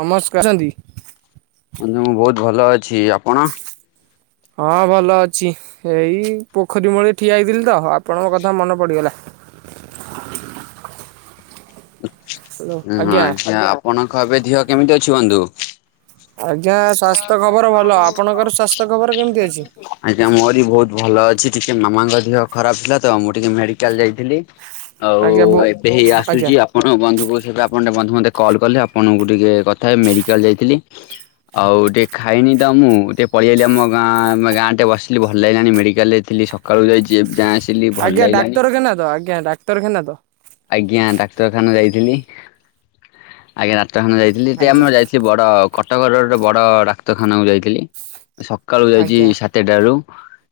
ନମସ୍କାରଛନ୍ତି ମୁଁ ବହୁତ ଭଲ ଅଛି ଆପଣ? ହଁ ଭଲ ଅଛି, ଏଇ ପୋଖରୀ ମୂଳେ ଠିଆ ହେଇଥିଲି ତ ଆପଣଙ୍କ କଥା ମନେ ପଡିଗଲା। [inaudible] ହଁ ଆଜ୍ଞା, ଆପଣଙ୍କ ଏବେ ଦିହ କେମିତି ଅଛି ବନ୍ଧୁ? ଆଜ୍ଞା ସ୍ୱାସ୍ଥ୍ୟ ଖବର ଭଲ ଆପଣଙ୍କର ସ୍ୱାସ୍ଥ୍ୟ ଖବର କେମିତି ଅଛି? ଆଜ୍ଞା ମୋର ବି ବହୁତ ଭଲ ଅଛି। ଟିକେ ମାମାଙ୍କ ଦେହ ଖରାପ ଥିଲା ତ ମୁଁ ଟିକେ ମେଡିକାଲ ଯାଇଥିଲି। ଆଉ ଆଜ୍ଞା ବୋ ଏବେ ହେଇ ଆଜ୍ଞା ଆସୁଛି ଆପଣ ବନ୍ଧୁକ ସେବେ ଆପଣ ଟେ ବନ୍ଧୁ ମତେ କଲ୍ କଲେ ଆପଣଙ୍କୁ ଟିକେ କଥା ହେ ମେଡିକାଲ ଯାଇଥିଲି। ଆଉ ଟିକେ ଖାଇନି ତ ମୁଁ ଟିକେ ପଳେଇଆଲି ଆମ ଗାଁ ଗାଁ ଟେ ବସିଲି ଭଲ ଲାଗିଲାଣି ମେଡିକାଲରେ ଥିଲି। ସକାଳୁ ଯାଇଛି ଏ ଯାଁ ଆଜ୍ଞା ଡାକ୍ତରଖାନା ତ ଆଜ୍ଞା ଡାକ୍ତରଖାନା ତ? ଆଜ୍ଞା ଡାକ୍ତରଖାନା ଯାଇଥିଲି, ଆଜ୍ଞା ଡାକ୍ତରଖାନା ଯାଇଥିଲି ସେ ଆଜ୍ଞା ଆମର ଯାଇଥିଲି ବଡ କଟକର ଗୋଟେ ବଡ ଡାକ୍ତରଖାନାକୁ ଯାଇଥିଲି। ସକାଳୁ ଯାଇଛି ଆଜ୍ଞା ସାତଟା ରୁ।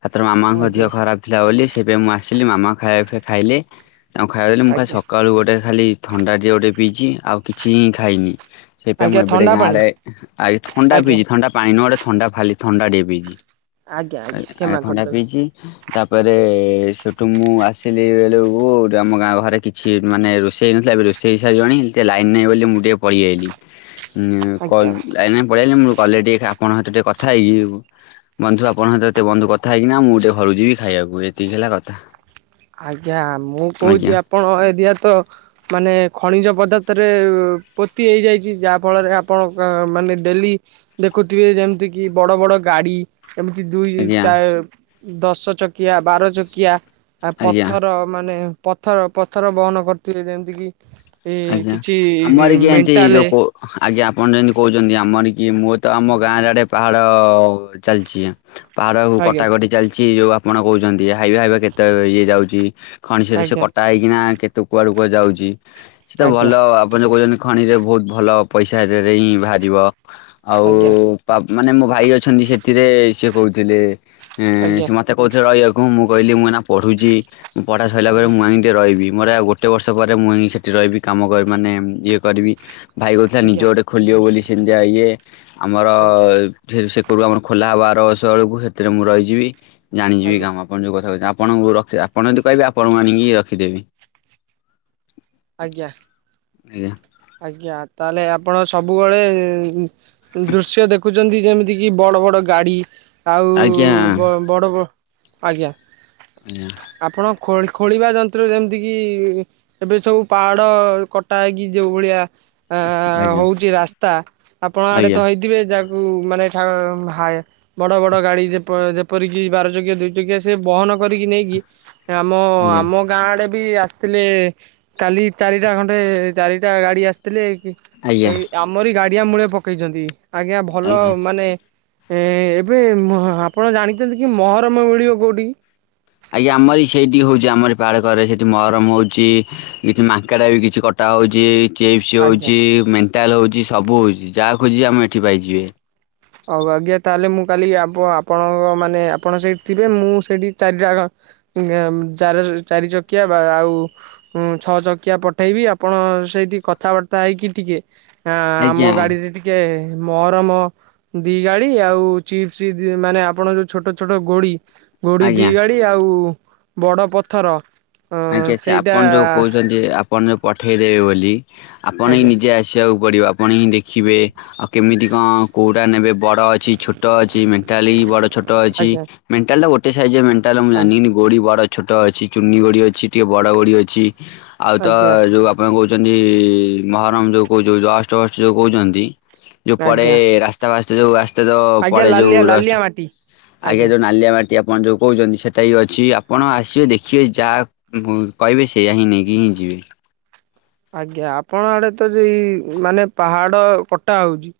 ହଥର ମାମାଙ୍କ ଆଜ୍ଞା ଦିହ ଖରାପ ଥିଲା ବୋଲି, ସେପାଇ ମୁଁ ଆସିଲି ମାମା ଖାଇବା ଖାଇଲେ ତାଙ୍କୁ ଖାଇବା ମୁଁ ଆଜ୍ଞା ସକାଳୁ ଗୋଟେ ଖାଲି ଥଣ୍ଡାଟିଏ ଗୋଟେ ପିଇଛି, ଆଉ କିଛିି ହିଁ ଖାଇନି। ସେଇପାଇଁ ମୁଁ ଆଜ୍ଞା ଏବେ ଟିକେ ଥଣ୍ଡା ଗାଁ ପାଣି ଆଡ଼େ, ଆଜି ଥଣ୍ଡା ଆଜ୍ଞା ପିଇଛି ଥଣ୍ଡା ପାଣି ନୁହେଁ ଥଣ୍ଡା ଖାଲି ଥଣ୍ଡା ଟିକେ ପିଇଛି, ଆଜ୍ଞା କ୍ଷମା ଆଜ୍ଞା ଥଣ୍ଡା କରିଦେବେ ପିଇଛି। ତାପରେ ସେଠୁ ମୁଁ ଆସିଲି ବେଳକୁ ଆମ ଗାଁ ଘରେ କିଛି ଛି ମାନେ ରୋଷେଇ ହେଇ ନଥିଲା ଏବେ ରୋଷେଇ ହେଇ ସାରିବଣୀ, ଟିକେ ଲାଇନ ନାହିଁ ବୋଲି ମୁଁ ଟିକେ ପଳେଇଆାଇଲି। କ ଆଜ୍ଞା ଲାଇନ ପଳେଇ ଆଇଲି ମୁଁ କଲରେ ଟିକେ ଆପଣଙ୍କ ସହିତ ଟିକେ କଥା ହେଇକି ବନ୍ଧୁ ଆପଣଙ୍କ ସହିତ ଏତେ ବନ୍ଧୁ କଥା ହେଇକିନା ମୁଁ ଟିକେ ଘରକୁ ଯିବି ଖାଇବାକୁ ଏତିକି ହେଲା କଥା। ଆଜ୍ଞା ମୁଁ ଆଜ୍ଞା କହୁଛି ଆପଣ ଏ ଦିଆ ତ ମାନେ ଖଣିଜ ପଦାର୍ଥରେ ପୋତି ହେଇଯାଇଛି ଯାହା ଫଳରେ ଆପଣ ମା ଡେଲି ଦେଖୁଥିବେ ଯେମିତି କି ବଡ ବଡ ଗାଡି। ଏମିତି ଦୁଇ ଆଜ୍ଞା ଚା ଦଶ ଚକିଆ, ବାର ଚକିଆ। ଆ ଆଜ୍ଞା। ପଥର ମାନେ ପଥର ପଥର ବହନ କରିଥିବେ, ଯେମିତି କିି ଏ ଆଜ୍ଞା କିଛି ଆମ ଆଡେ କିଏ ଏମତି ମେଣ୍ଟାଲେ ଯୋଉ ଆଜ୍ଞା ଆପଣ ଯେମିତି କହୁଛନ୍ତି ଆମର କି ମୁଁ ତ ଆମ ଗାଁ ଆଡେ ପାହାଡ ଚାଲିଛି। ପାହାଡ଼କୁ ଆଜ୍ଞା କଟାକଟି ଚାଲିଛି ଯୋଉ ଆପଣ କହୁଛନ୍ତି ୟ ହାଇବା ହାଇବା କେତେ ଇଏ ଯାଉଛି, ଖଣିସରେ ସେ ଆଜ୍ଞା କଟା ହେଇକିନା କେତେ କୁଆଡେ କୁଆ ଯାଉଛି। ସେ ତ ଭଲ ଆଜ୍ଞା ଆପଣ ଯୋଉ କହୁଛନ୍ତି ଖଣିରେ ବହୁତ ଭଲ ପଇସାରେ ହିଁ ବାହାରିବ। ଆଉ ଆଜ୍ଞା ମାନେ ମୋ ଭାଇ ଅଛନ୍ତି ସେଥିରେ ସେ କହୁଥିଲେ ଆଜ୍ଞା ହଁ ମତେ କହୁଥିଲେ ରହିବାକୁ, ମୁଁ କହିଲି ମୁଁ ଏଇନା ପଢୁଛି। ପଢ଼ା ସରିଲା ପରେ ଆଜ୍ଞା ମୁଁ ଯାଇଁ ସେଟି ରହିବି, ମୋର ଆଉ ଗୋଟ ବର୍ଷ ପରେ ମୁଁ ଯାଇଁ ସେଠି ରହିବି। କାମ କର ମାନେ ଇଏ କରିବି, ଭାଇ କହୁଥିଲା ନିଜେ ଆଜ୍ଞା ଗୋଟେ ଖୋଲିବ ବୋଲି ସେମିତିଆ ଇଏ ଆମର ଆଜ୍ଞା ସେ ସେ କର ଆମର ଖୋଲା ହବ ବାର ବର୍ଷ ବେଳକୁ, ସେଥିରେ ମୁଁ ରହିଯିବି। ଆଜ୍ଞା ଜାଣିଯିବି ଆଜ୍ଞା କାମ ଆପଣ କଣ ଯୋଉ କଥା କ ଆପଣଙ୍କୁ ରଖି ଆପଣ ଯଦି କହିବେ ଆପଣଙ୍କୁ ଆନିକି ରଖିଦେବି। ଆଜ୍ଞା। ଆଜ୍ଞା। ଆଜ୍ଞା ତାହେଲେ ଆପଣ ସବୁବେଳେ ଉଁ ଦୃଶ୍ୟ ଦେଖୁ ଛନ୍ତି ଯେମିତିକି ବଡ଼ ବଡ଼ ଗାଡ଼ି ଆଜ୍ଞା ଆଜ୍ଞା ଆଉ ବଡ଼ ବ, ଆଜ୍ଞା। ଆଜ୍ଞା। ଖୋଳ ଖୋଳିବା ଯନ୍ତ୍ର ଯେମତିକି ଏବେ ସବୁ ପାହାଡ଼ କଟା ହେଇକି ଯୋଉ ଭଳିଆ ଆ ଆଜ୍ଞା ହଉଛି ରାସ୍ତା, ଆପଣ ଆଡେ ତ ଆଜ୍ଞା ହେଇଥିବେ ଯା କୁ ମାନେ ଠା ହାଏ ବଡ଼ ବଡ଼ ଗାଡ଼ି ଯେପ ଯେପରିକି ବାର ଚକିଆ ଦୁଇ ଚକିଆ ସେ ବହନ କରିକି ନେଇକି ଆମ ଆଜ୍ଞା ଆମ ଗାଁ ଆଡ଼େ ବି ଆସଥିଲେ କାଲି ଚାରିଟା ଖଣ୍ଡେ ଚାରିଟା ଗାଡି ଆସିଥିଲେ କି ଆଜ୍ଞା ଏଇ ଆମରି ଗାଡିଆ ମୂଳେ ପକେଇଚନ୍ତି। ଆଜ୍ଞା, ଭଲ ମାନେ ଏ ଏବେ ଉଁ ଆପଣ ଜାଣିଚନ୍ତି କି ମହରମ ମିଳିବ କୋଉଠି? ଆଜ୍ଞା ଆମରି ସେଇଠି ହଉଚି ଆମରି ପାହାଡ କରେ ସେଠି ମହରମ ହଉଚି କିଛି ମାଙ୍କେଡା ବି କିଛି କଟା ହଉଚି। ଚିପ୍ସ ଆଜ୍ଞା। ହଉଚି ମେଣ୍ଟାଲ ହଉଚି ସବୁ ହଉଚି ଯାହା ଖୋଜିବେ ଆମ ଏଠି ପାଇଯିବେ। ହଉ ଆଜ୍ଞା ତାହେଲେ ମୁଁ କାଲି ଆପଣ ଆପଣଙ୍କ ମାନେ ଆପଣ ସେଇଠି ଥିବେ ମୁଁ ସେଇଠି ଚାରିଟା ଆଉ ଚାର ଚାରି ଚକିଆ ବା ଆଉ ଉଁ ଛଅ ଚକିଆ ପଠେଇବି ଆପଣ ସେଇଠି କଥାବାର୍ତ୍ତା ହେଇକି ଟିକେ ଆ ଆମ ଆଜ୍ଞା ଗାଡିରେ ଟିକେ ମହରମ ଦି ଗାଡି ଆଉ ଚିପ୍ସ ମାନେ ଆପଣ ଯୋଉ ଛୋଟ ଛୋଟ ଗୋଡି ଗୋଡି ଆଜ୍ଞା ଦି ଗାଡି ଆଉ ବଡ ପଥର ଆଜ୍ଞା ସେ ସେଇଟା ଆପଣ ଯୋଉ କହୁଛନ୍ତି ଆପଣ ଯୋଉ ପଠେଇ ଦେବେ ବୋଲି ଆପଣ ହିଁ ଆଜ୍ଞା ନିଜେ ଆସିଆକୁ ପଡିବ ଆପଣ ହିଁ ଦେଖିବେ ଆଉ କେମିତି କଅଁ କୋଉଟା ନେବେ ବଡ ଅଛି ଛୋଟ ଅଛି ମେଣ୍ଟାଲ ବି ବଡ ଛୋଟ ଅଛି, ଆଜ୍ଞା ମେଣ୍ଟାଲଟା ଗୋଟେ ସାଇଜର ମେଣ୍ଟାଲ ମୁଁ ଜାନି କିନ୍ତୁ ଗୋଡି ବଡ ଛୋଟ ଅଛି ଚୁନି ଗଡି ଅଛି ଟିକେ ବଡ ଗୋଡି ଅଛି ଆଉ ଆଜ୍ଞା ତ ଆଜ୍ଞା ଯୋଉ ଆପଣ କହୁ ଚନ୍ତି ମହରମ ଯୋଉ କହୁ ଯୋଉ ଯଷ୍ଟ ଅଷ୍ଟ ଯୋଉ କହୁଛନ୍ତି, ଯୋଉ ପଡେ ଆଜ୍ଞା ରାସ୍ତା ବାସ୍ ସେ ଯୋଉ ଆଜ୍ଞା ପଡେ ଲାଲିଆ ଯୋଉ ଡଷ୍ଟ୍ ଲାଲିଆ ମାଟି ଆଗେ ଆଜ୍ଞା ଯୋଉ ନାଲିଆ ମାଟିଆ ଆପଣ ଯୋଉ କହୁଛନ୍ତି ସେଟା ବି ଅଛି ଆପଣ ଆସିବେ ଦେଖିବେ ଯାହା ମୁଁ କହିଲି ସେଇଆ ହିଁ ନେଇକି ହିଁ ଯିବେ। ଆଜ୍ଞା ଆପଣ ଆଡେ ତ ଯେଇ ମାନେ ପାହାଡ କଟା ହଉଛି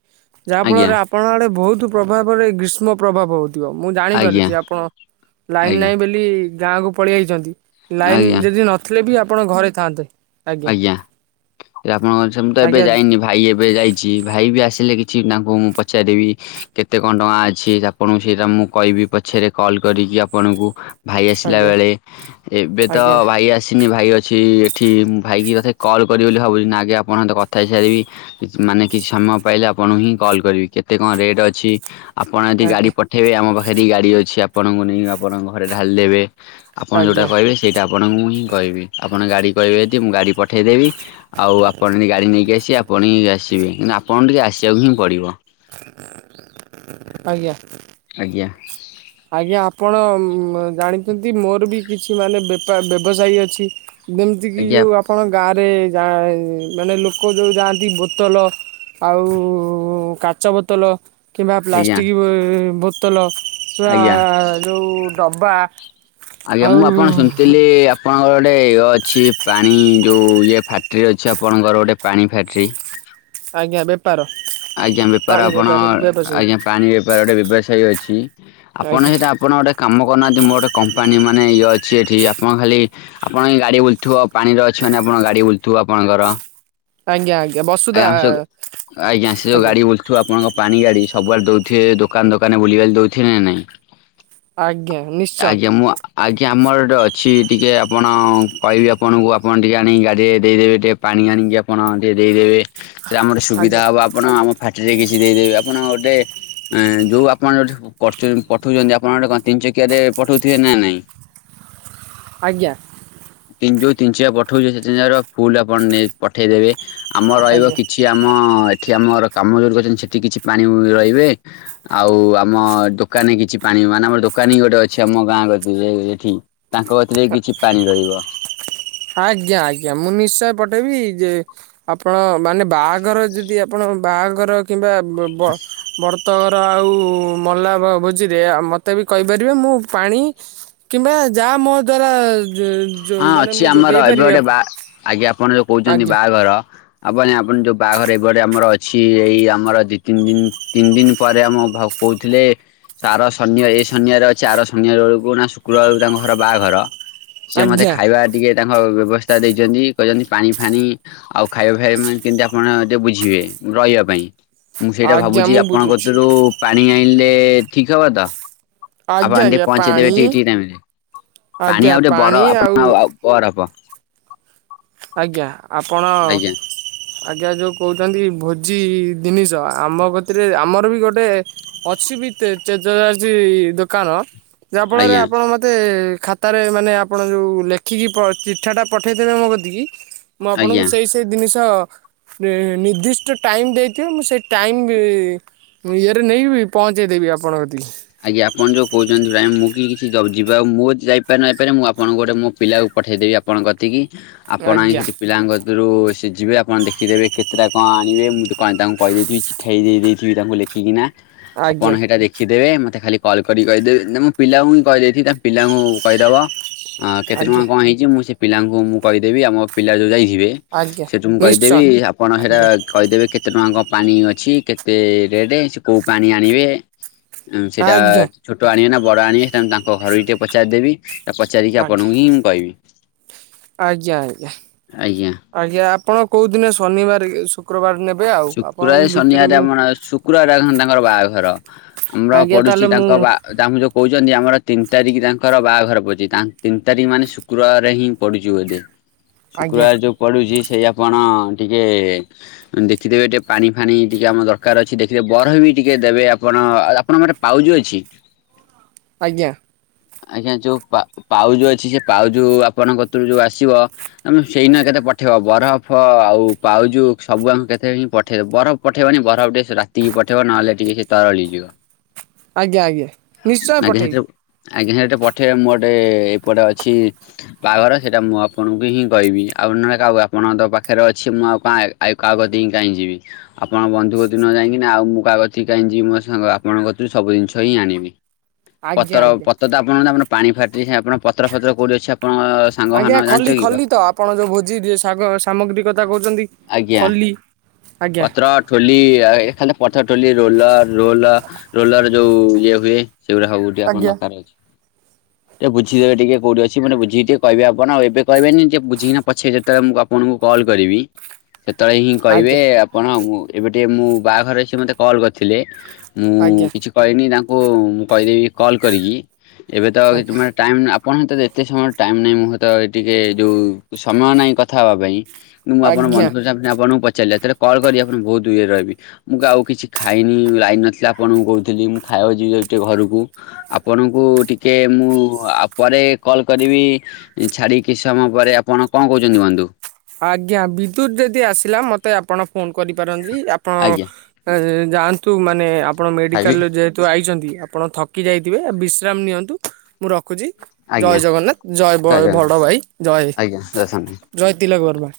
ଯାହା ଆଜ୍ଞା ଫଳରେ ଆପଣଙ୍କ ଆଡେ ବହୁତୁ ପ୍ରଭାବରେ ଗ୍ରୀଷ୍ମ ପ୍ରଭାବ ହଉ ଥିବ ମୁଁ ଆଜ୍ଞା ଜାଣିପାରୁଚି ଆପଣ ଲାଇନ ଆଜ୍ଞା ନାହିଁ ବୋଲି ଗାଁକୁ ପଳେଇ ଆଇଚନ୍ତି। ଲାଇନ ଆଜ୍ଞା ଯଦି ନଥିଲେ ବି ଆପଣ ଘରେ ଥାଆନ୍ତେ। ଆଜ୍ଞା ଆପଣଙ୍କ [unintelligible] ମୁଁ ତ ଏବେ ଆଜ୍ଞା ଯାଇନି ଭାଇ ଏବେ ଯାଇଛି ଭାଇ ବି ଆସିଲେ କିଛି ତାଙ୍କୁ ମୁଁ ପଚାରିବି କେତେ କଣ ଟଙ୍କା ଅଛି ଆପଣଙ୍କୁ ସେଇଟା ମୁଁ କହିବି ପଛରେ କ କଲ୍ କରିକି ଆପଣଙ୍କୁ ଭାଇ ଆସିଲା ଆଜ୍ଞା ବେଳେ ଏବେ ତ ଆଜ୍ଞା ଭାଇ ଆସିନି ଭାଇ ଅଛି ଏଠି ଉଁ ଭାଇକି ବୋଧେ କଲ୍ କରିବି ବୋଲି ଭାବୁଛି ନା ଆଗେ ଆପଣଙ୍କ ସହିତ କଥାହେଇ ସାରିବି କିଛି ମାନେ କିଛି ସମୟ ପାଇଲେ ଆପଣଙ୍କୁ ହିଁ କ କଲ୍ କରିବି କେତେ କଣ ରେଟ୍ ଅଛି ଆପଣ ଯଦି ଗାଡ଼ି ଆଜ୍ଞା ପଠଇବେ ଆମ ପାଖରେ ବି ଗାଡ଼ି ଅଛି ଆପଣଙ୍କୁ ନେଇ ଆପଣଙ୍କ ଘରେ ଢାଳି ଦେବେ। ଆପଣ ଯଉଟା ଆଜ୍ଞା କହିବେ ହିଁ ସେଇଟା ଆପଣଙ୍କୁ ମୁଁ ହିଁ କହିବି ଆପଣ ଗାଡ଼ି କହିବେ ଯଦି ମୁଁ ଗାଡ଼ି ପଠେଇଦେବି। ଆଉ ଆପଣ ଯଦି ଗାଡ଼ି ନେଇକି ଆସିିବେ ଆପଣ ହିଁ ଆସିବେ କିନ୍ତୁ ଆପଣଙ୍କୁ ଟିକେ ଆସିଆକୁ ହିଁ ପଡ଼ିବ। ଆଜ୍ଞା। ଆଜ୍ଞା ଆଜ୍ଞା ଆପଣ ମ-ଉଁ ଜାଣିଛନ୍ତି ମୋର ବି କିଛି ମାନେ ବେପାର ବ୍ୟବସାୟୀ ଅଛି। ଯେମତିକି ଆଜ୍ଞା ଯୋଉ ଆପଣ ଗାଁରେ ଯାଏ ମାନେ ଲୋକ ଯୋଉ ଯାଆନ୍ତି ବୋତଲ ଆଉ କାଚ ବୋତଲ କିମ୍ବା ଆଜ୍ଞା ପ୍ଲାଷ୍ଟିକ ବୋ ବୋତଲ କିମ୍ବା ଆଜ୍ଞା ଯୋଉ ଡବା। ଆଜ୍ଞା ଆଉ ମୁଁ ଆପଣ ଶୁଣଥିଲି ଆପଣଙ୍କର ଗୋଟେ ଇୟ ଅଛି ପାଣି ଯୋଉ ଇଏ ଫ୍ୟାକ୍ଟ୍ରି ଅଛି ଆପଣଙ୍କର ଗୋଟେ ପାଣି ଫ୍ୟାକ୍ଟ୍ରି। ଆଜ୍ଞା ବେପାର ଆଜ୍ଞା ବେପାର ପାଣି ଆପଣ ବ୍ୟବସାୟୀ ଆଜ୍ଞା ପାଣି ବେପାର ଗୋଟେ ବ୍ୟବସାୟ ଅଛି। ଆପଣ ଆଜ୍ଞା ସେଇଟା ଆପଣ ଗୋଟେ କାମ କରୁନାହାନ୍ତି ମୋର ଗୋଟେ କମ୍ପାନୀ ମାନେ ଇଏ ଅଛି ଏଠି ଆପଣ ଖାଲି ଆପଣ ଏ ଗାଡ଼ି ବୁଲଥିବ ପାଣିରେ ଅଛି ମାନେ ଆପଣ ଗାଡି ବୁଲୁଥିବ ଆପଣଙ୍କର। ଆଜ୍ଞା ଆଜ୍ଞା ବସୁଧା ଆଜ୍ଞା ସେ ଯୋଉ- ଆଜ୍ଞା ସେ ଯୋଉ ଆଜ୍ଞା ଗାଡି ବୁଲୁଥିବ ଆପଣଙ୍କ ପାଣି ଗାଡି ସବୁଆଡେ ଦଉଥିବେ ଦୋକାନ ଦୋକାନ ବୁଲିବାଲି ଦଉଥିବେ ନା ନାଇଁ। ଆଜ୍ଞା ନିଶ୍ଚୟ। ଆଜ୍ଞା ମୁଁ ଆଜ୍ଞା ଆମର ଅଛି ଟିକେ ଆପଣ କହିବେ ଆପଣଙ୍କୁ ଆପଣ ଟିକେ ଆଣି ଗାଡିରେ ଦେଇଦେବେ ଟିକେ ପା ପାଣି ଆଣିକି ଆପଣ ଟିକେ ଦେଇଦେବେ ସେଟା ଆମର ସୁବିଧା ଆଜ୍ଞା ହବ ଫ୍ୟାକ୍ଟ୍ରିରେ କିଛି ଦେଇଦେବେ ଆପଣ ଗୋଟେ ଯୋଉ ଆପଣ କରୁଛନ୍ତି ପଠଉଛନ୍ତି ଆପଣ ଗୋଟେ ତିନ ଚକିଆରେ ପଠଉଥିବେ ନା ନାଇଁ ଆଜ୍ଞା। ତିନି ଚକିଆ ପଠଉଛି [unintelligible] ଫୁଲ ଆପଣ ପଠେଇଦେବେ ଆମର ରହିବ ଆଜ୍ଞା କିଛି ଆମ ଏଠି ଆମର କାମ ଜୋର ଅଛନ୍ତି ସେଠି କିଛି ପାଣି ରହିବେ ଆଉ ଆମ ଦୋକାନରେ କିଛି ପାଣି ମାନେ ଆମର ଦୋକାନୀ ଗୋଟେ ଅଛି ଆମ ଗାଁ ଗତିରେ ଏଠି ତାଙ୍କ କତିରେ କିଛି ପାଣି ରହିବ। ଆଜ୍ଞା ଆଜ୍ଞା ମୁଁ ନିଶ୍ଚୟ ପଠେଇବି ଯେ ଆପଣ ମାନେ ବାହାଘର ଯଦି ଆପଣ ବାହାଘର କିମ୍ବା ବ ବ୍ରତଘର ଆଉ ମଲା ଭୋଜିରେ ମତେ ବି କହିପାରିବେ ମୁଁ ପାଣି କିମ୍ବା ଯାହା ମୋ ଦ୍ଵାରା ଯୋ ମାନେ ମୁ ଯୋ ଆର ଏବେ ଗୋଟେ ବା ଆଜ୍ଞା ଆପଣ ଯୋଉ କହୁଛନ୍ତି ଆଜ୍ଞା ବାହାଘର ଆପ ଆପଣ ଯୋଉ ବାହାଘର ଏବେ ଗୋଟେ ଆମର ଅଛି ଏଇ ଆମର ଦି ତିନି ଦିନ ତିନି ଦିନ ପରେ ଆମ କହୁଥିଲେ ଆର ଶନି ଏ ଶନି ବାରେ ଅଛି ଆର ଶନିବାର ବେଳକୁ ନା ଶୁକ୍ର ଭାର ବେଳକୁ ତାଙ୍କ ଘର ବାହାଘର ଘର ସିଏ ମତେ ଆଜ୍ଞା ଖାଇବା ଟିକେ ତାଙ୍କ ବ୍ୟବସ୍ଥା ଦେଇଛନ୍ତି ଛନ୍ତି ପାଣି ଫାଣି ଆଉ ଖାଇବା ଫାଇବା ମାନେ କେମତି ଆପଣ ଟିକେ ବୁଝିବେ ରହିବା ପାଇଁ ମୁଁ ସେଇଟା ଆଜ୍ଞା ଭାବୁଛି ମୁଁ ଆପଣଙ୍କ ବୁଝୁଛି ଥିରୁ ପାଣି ଆଣିଲେ ଠିକ୍ ହେବ ତ। ଆପଣ ଆଜ୍ଞା ଆଜ୍ଞା ଟିକେ ପହଞ୍ଚେଇଦବେ ପାଣି ଟିକେ ଟିକେ ଠିକ୍ ଟାଇମରେ ପାଣି ଆଜ୍ଞା ଆଉ ଗୋଟେ ଟେ ଆପଣ ଆଉ [unintelligible] ଓରପ ଆଜ୍ଞା ଆପଣ ଆଜ୍ଞା ଯୋଉ କହୁଛନ୍ତି ଭୋଜି ଜିନିଷ ଆମ କତିରେ ଆମର ବି ଗୋଟେ ଅଛି କି [unintelligible] ବିୀ [unintelligible] ଦୋକାନ ଯାହା ଫଳରେ ଆଜ୍ଞା ଆପଣ ମତେ ଖାତାରେ ମାନେ ଆପଣ ଯୋଉ ଲେଖିକି ଚିଠା ଟା ପଠେଇଥବେେ ମୋ କତିିକି ମୁଁ ଆପଣଙ୍କୁ ଆଜ୍ଞା। ସେଇ ସେଇ ଜିନିଷ ନିର୍ଦ୍ଦିଷ୍ଟ ଟାଇମ୍ ଦେଇଥିବ ମୁଁ ସେଇ ଟାଇମ ମୁ ୟରେ ନ ବି ପହଞ୍ଚେଇ ଦେବି ଆପଣ [unintelligible] କଦିକି ଆଜ୍ଞା ଆପଣ ଯୋଉ କହୁଛନ୍ତି ଭାଇ ମୁଁ କି କିଛି ଯିବା ମୁଁ ଯାଇପାରେ ନପାରେ ମୁଁ ଆପଣଙ୍କ ଗୋଟେ ମୋ ପିଲା ପଠେଇଦେବି ଆପଣଙ୍କ କତିକି ଆପଣ ଆଇ ଆଜ୍ଞା ସେଠି ପିଲାଙ୍କ ରୁ ସେ ଯିବେ ଆପଣ ଆଣି ଦେଖି ଦେବେ [unintelligible] କେତେଟା କଣ ଆଣିଵେ ମୁଁ ତାଙ୍କୁ କହି ଦେଇ ଥିଵି [unintelligible] ଲେଖିକିନା ଆପଣ ଆଜ୍ଞା ସେଇଟା ଦେଖିଦେବେ ମତେ ମୋତେ ଖାଲି କଲ୍ କରି କହିଦେ ମୁଁ ପିଲାଙ୍କୁ ବି କହିଦେଇଥିଲି ତା ପିଲାଙ୍କୁ କହିଦବ ହଁ କେତେ ଟଙ୍କା ଆଜ୍ଞା କଣ ହେଇଛି, ମୁଁ ସେ ପିଲାଙ୍କୁ ମୁଁ କହିଦେବି ଆମ ପିଲା ଯୋଉ ଯାଇି ଯିବେ ଆଜ୍ଞା ସେଠୁ ମୁଁ କହିଦେବି ନିଶ୍ଚୟ ଆପଣ ସେଟା ଆଜ୍ଞା କହିଦେବେ କେତେ ଟଙ୍କା କଣ ପାଣି ଅଛି କେତେ ରେଟ ରେ ସେ କୋଉ ପାଣି ଆଣିବେ ସେଇଟା ଆଜ୍ଞା ଛୋଟ ଆଣିବେ ନା ବଡ ଆଣିବେ [unintelligible] ତାଙ୍କ ଘର ଟିକେ ପଚାରଦେବି ଏ ପଚାରିକି ଆଜ୍ଞା ଆପଣଙ୍କୁ ହିଁ ମୁଁ କହିବି। ଆଜ୍ଞା ଆଜ୍ଞା ଆଜ୍ଞା ଆଜ୍ଞା ଆପଣ କୋଉ ଦିନେ ଶନିବାର ଶୁକ୍ରବାର ନେ ଶୁକ୍ରବାର ଶନିବାର ଆମର ଶୁକ୍ରବାର [unintelligible] ରଖନ୍ତି ତାଙ୍କର ବାହାଘର । ଆମର ଆଜ୍ଞା ପଡୁଛି ତାହେଲେ ମୁଁ ତାଙ୍କ ବା ତାଙ୍କୁ ଯୋଉ କହୁଛନ୍ତି ଆମର ତିନି ତାରିଖ ତାଙ୍କର ବାହାଘର ପଡୁଛି ତିନି ତାରିଖ ମାନେ ଶୁକ୍ରବାର ହିଁ ପଡୁଛି ବୋଲି ଆଜ୍ଞା ଶୁକ୍ରବାର ଯୋଉ ପଡୁଛି ସେଇ ଆପଣ ଟିକେ ଦେଖିଦେବେ ଟିକେ ପାଣି ଫାଣି ଟିକେ ଆମ ଦରକାର ଅଛି ଦେଖିଦେବେ ବରଫ ବି ଟିକେ ଦେବେ ଆପଣ ଆପଣ ମୋରେ ପାଉଜ ଅଛି ‌? [inaudible] ଆଜ୍ଞା। ଆଜ୍ଞା ଯୋଉ ପା ପାଉଜୁ ଅଛି ସେ ପାଉଜୁ ଆପଣଙ୍କ କତିରୁ ଯୋଉ ଆସିବ ଆମେ ସେଇନା ଏକା ପଠେଇବ ବରଫ ଆଉ ପାଉଜୁ ସବୁ ଆମ କେତେ ହିଁ ପଠେଇବ ବରଫ ପଠେଇବନି ବରଫ ଟେ ରାତି [unintelligible] ପଠେଇବ ନହେଲେ ଟିକେ ସେ ତରଳି ଯିବ। ଆଜ୍ଞା ଆଜ୍ଞା ନିଶ୍ଚୟ ସେଥିରେ ପଠେଇବି। ଆଜ୍ଞା [unintelligible] ପଠେଇବେ ମୁଁ ଗୋଟେ ଏପଟେ ଅଛି ବାହାଘର ସେଇଟା ମୁଁ ଆପଣଙ୍କୁ ହିଁ କହିବି । ଆଉ ନହେଲେ କାହାକୁ ଆପଣଙ୍କ ପାଖରେ ଅଛି ମୁଁ ଆଉ [unintelligible] ଆଉ କାହା କତିିକି କାଇଁ ଯିବି ଆପଣ ବନ୍ଧୁ କତିକି କାହିଁକି ନା ଆଉ ମୁଁ କାହା କତିକି କାଇଁ ଯିବି ମୋ ସାଙ୍ଗ ଆପଣଙ୍କ କତିରୁ ସବୁ ଜିନିଷ ହିଁ ଆଣିବି। ପତର ଆଜ୍ଞା ପତର ତ । ଆପଣ [unintelligible] ପାଣି ଫ୍ୟାକ୍ଟ୍ରି ଆପଣ ପତ୍ର ଫତ୍ର କଉଠି ଅଛି ଆ ଆଜ୍ଞା ଖଲି ଖଲି ତ ଆପଣ ଯୋଉ ଭୋଜି ସା ସାମଗ୍ରୀ କଥା କହୁଛନ୍ତି ଆଜ୍ଞା ଖଲି। [unintelligible] ପତ୍ର ଠୋଲି ଏ [unintelligible] ପତ୍ର ଠୋଲି ରୋଲ ର ରୋଲର ଯୋଉ ଇଏ ହୁଏ ସେଗୁଡା ଆଜ୍ଞା [unintelligible] [inaudible] ସେ ବୁଝିଦେବେ ଟିକେ କଉଠି ଅଛି ମାନେ ବୁଝିିକି ଟିକେ କହିବେ ଆପଣ ଏବେ କହିବେନି ବୁଝିକି ପଛେ ଯେତବେଳେ ମୁଁ ଆପଣ ମୁଁ କଲ କରିବି। ସେତେବେଳେ ହିଁ ଆଜ୍ଞା କହିବେ ଆପଣ ମୁଁ ଏବେ ଟିକେ ମୁଁ ବାହାଘର ଅଛି କଲ କରିଥିଲେ। ଆଜ୍ଞା ମୁଁ କିଛି କହିନି ତାଙ୍କୁ ମୁଁ କହିଦେବି କଲ୍ କରିକି ଏବେ ତ ଆଜ୍ଞା ମାନେ ଟାଇମ୍ ଆପଣ ତ ଏତେ ସମୟର ଟାଇମ୍ ନାହିଁ ମୁଁ ତ ଟିକେ ଯୋଉ ସମୟ ନାହିଁ କଥା ହେବା ପାଇଁ। ମୁଁ ଆପଣ ଆଜ୍ଞା। ବନ୍ଧୁ ଆପଣଙ୍କୁ ପ ଚାଲିବା ଯେତେବେଳେ କଲ କରିିକି ଆପଣ ବହୁତ ଇଏ ରେ ରହିବି ମୁଁ ଆଉ କିଛି ଖାଇନି ଲାଇନ୍ ନଥିଲା ଆପଣଙ୍କୁ କହୁଥିଲି ମୁଁ। ଖାଇବାକୁ ଯିବି ଯାଉଚି ଟିକେ ଘରକୁ। ଆପଣଙ୍କୁ ଟିକେ ମୁଁ ପରେ କଲ୍ କରିବି ଛାଡ଼ି କିଛି ସମୟ ପରେ। ଆପଣ କଣ କହୁଛନ୍ତି ବନ୍ଧୁ। ଆଜ୍ଞା ବିଦ୍ୟୁତ୍ ଯଦି ଆସିଲା ମତେ ଆପଣ ଫୋନ କରିପାରନ୍ତି ଆପଣ ଆଜ୍ଞା ଯାଆନ୍ତୁ ମାନେ ଆପଣ ଖାଇବି ମେଡ଼ିକାଲରେ ଯେହେତୁ ଆଇଛନ୍ତି ଆପଣ ଥକି ଯାଇଥିବେ ବିଶ୍ରାମ ନିଅନ୍ତୁ ମୁଁ ରଖୁଛି। ଆଜ୍ଞା ଜୟ ଜଗନ୍ନାଥ ଜୟ ବ ଆଜ୍ଞା ଭଡ଼ ଭାଇ ଜୟ ଆଜ୍ଞା ଆସନ୍ତୁ। ଜୟ [unintelligible] କରିବା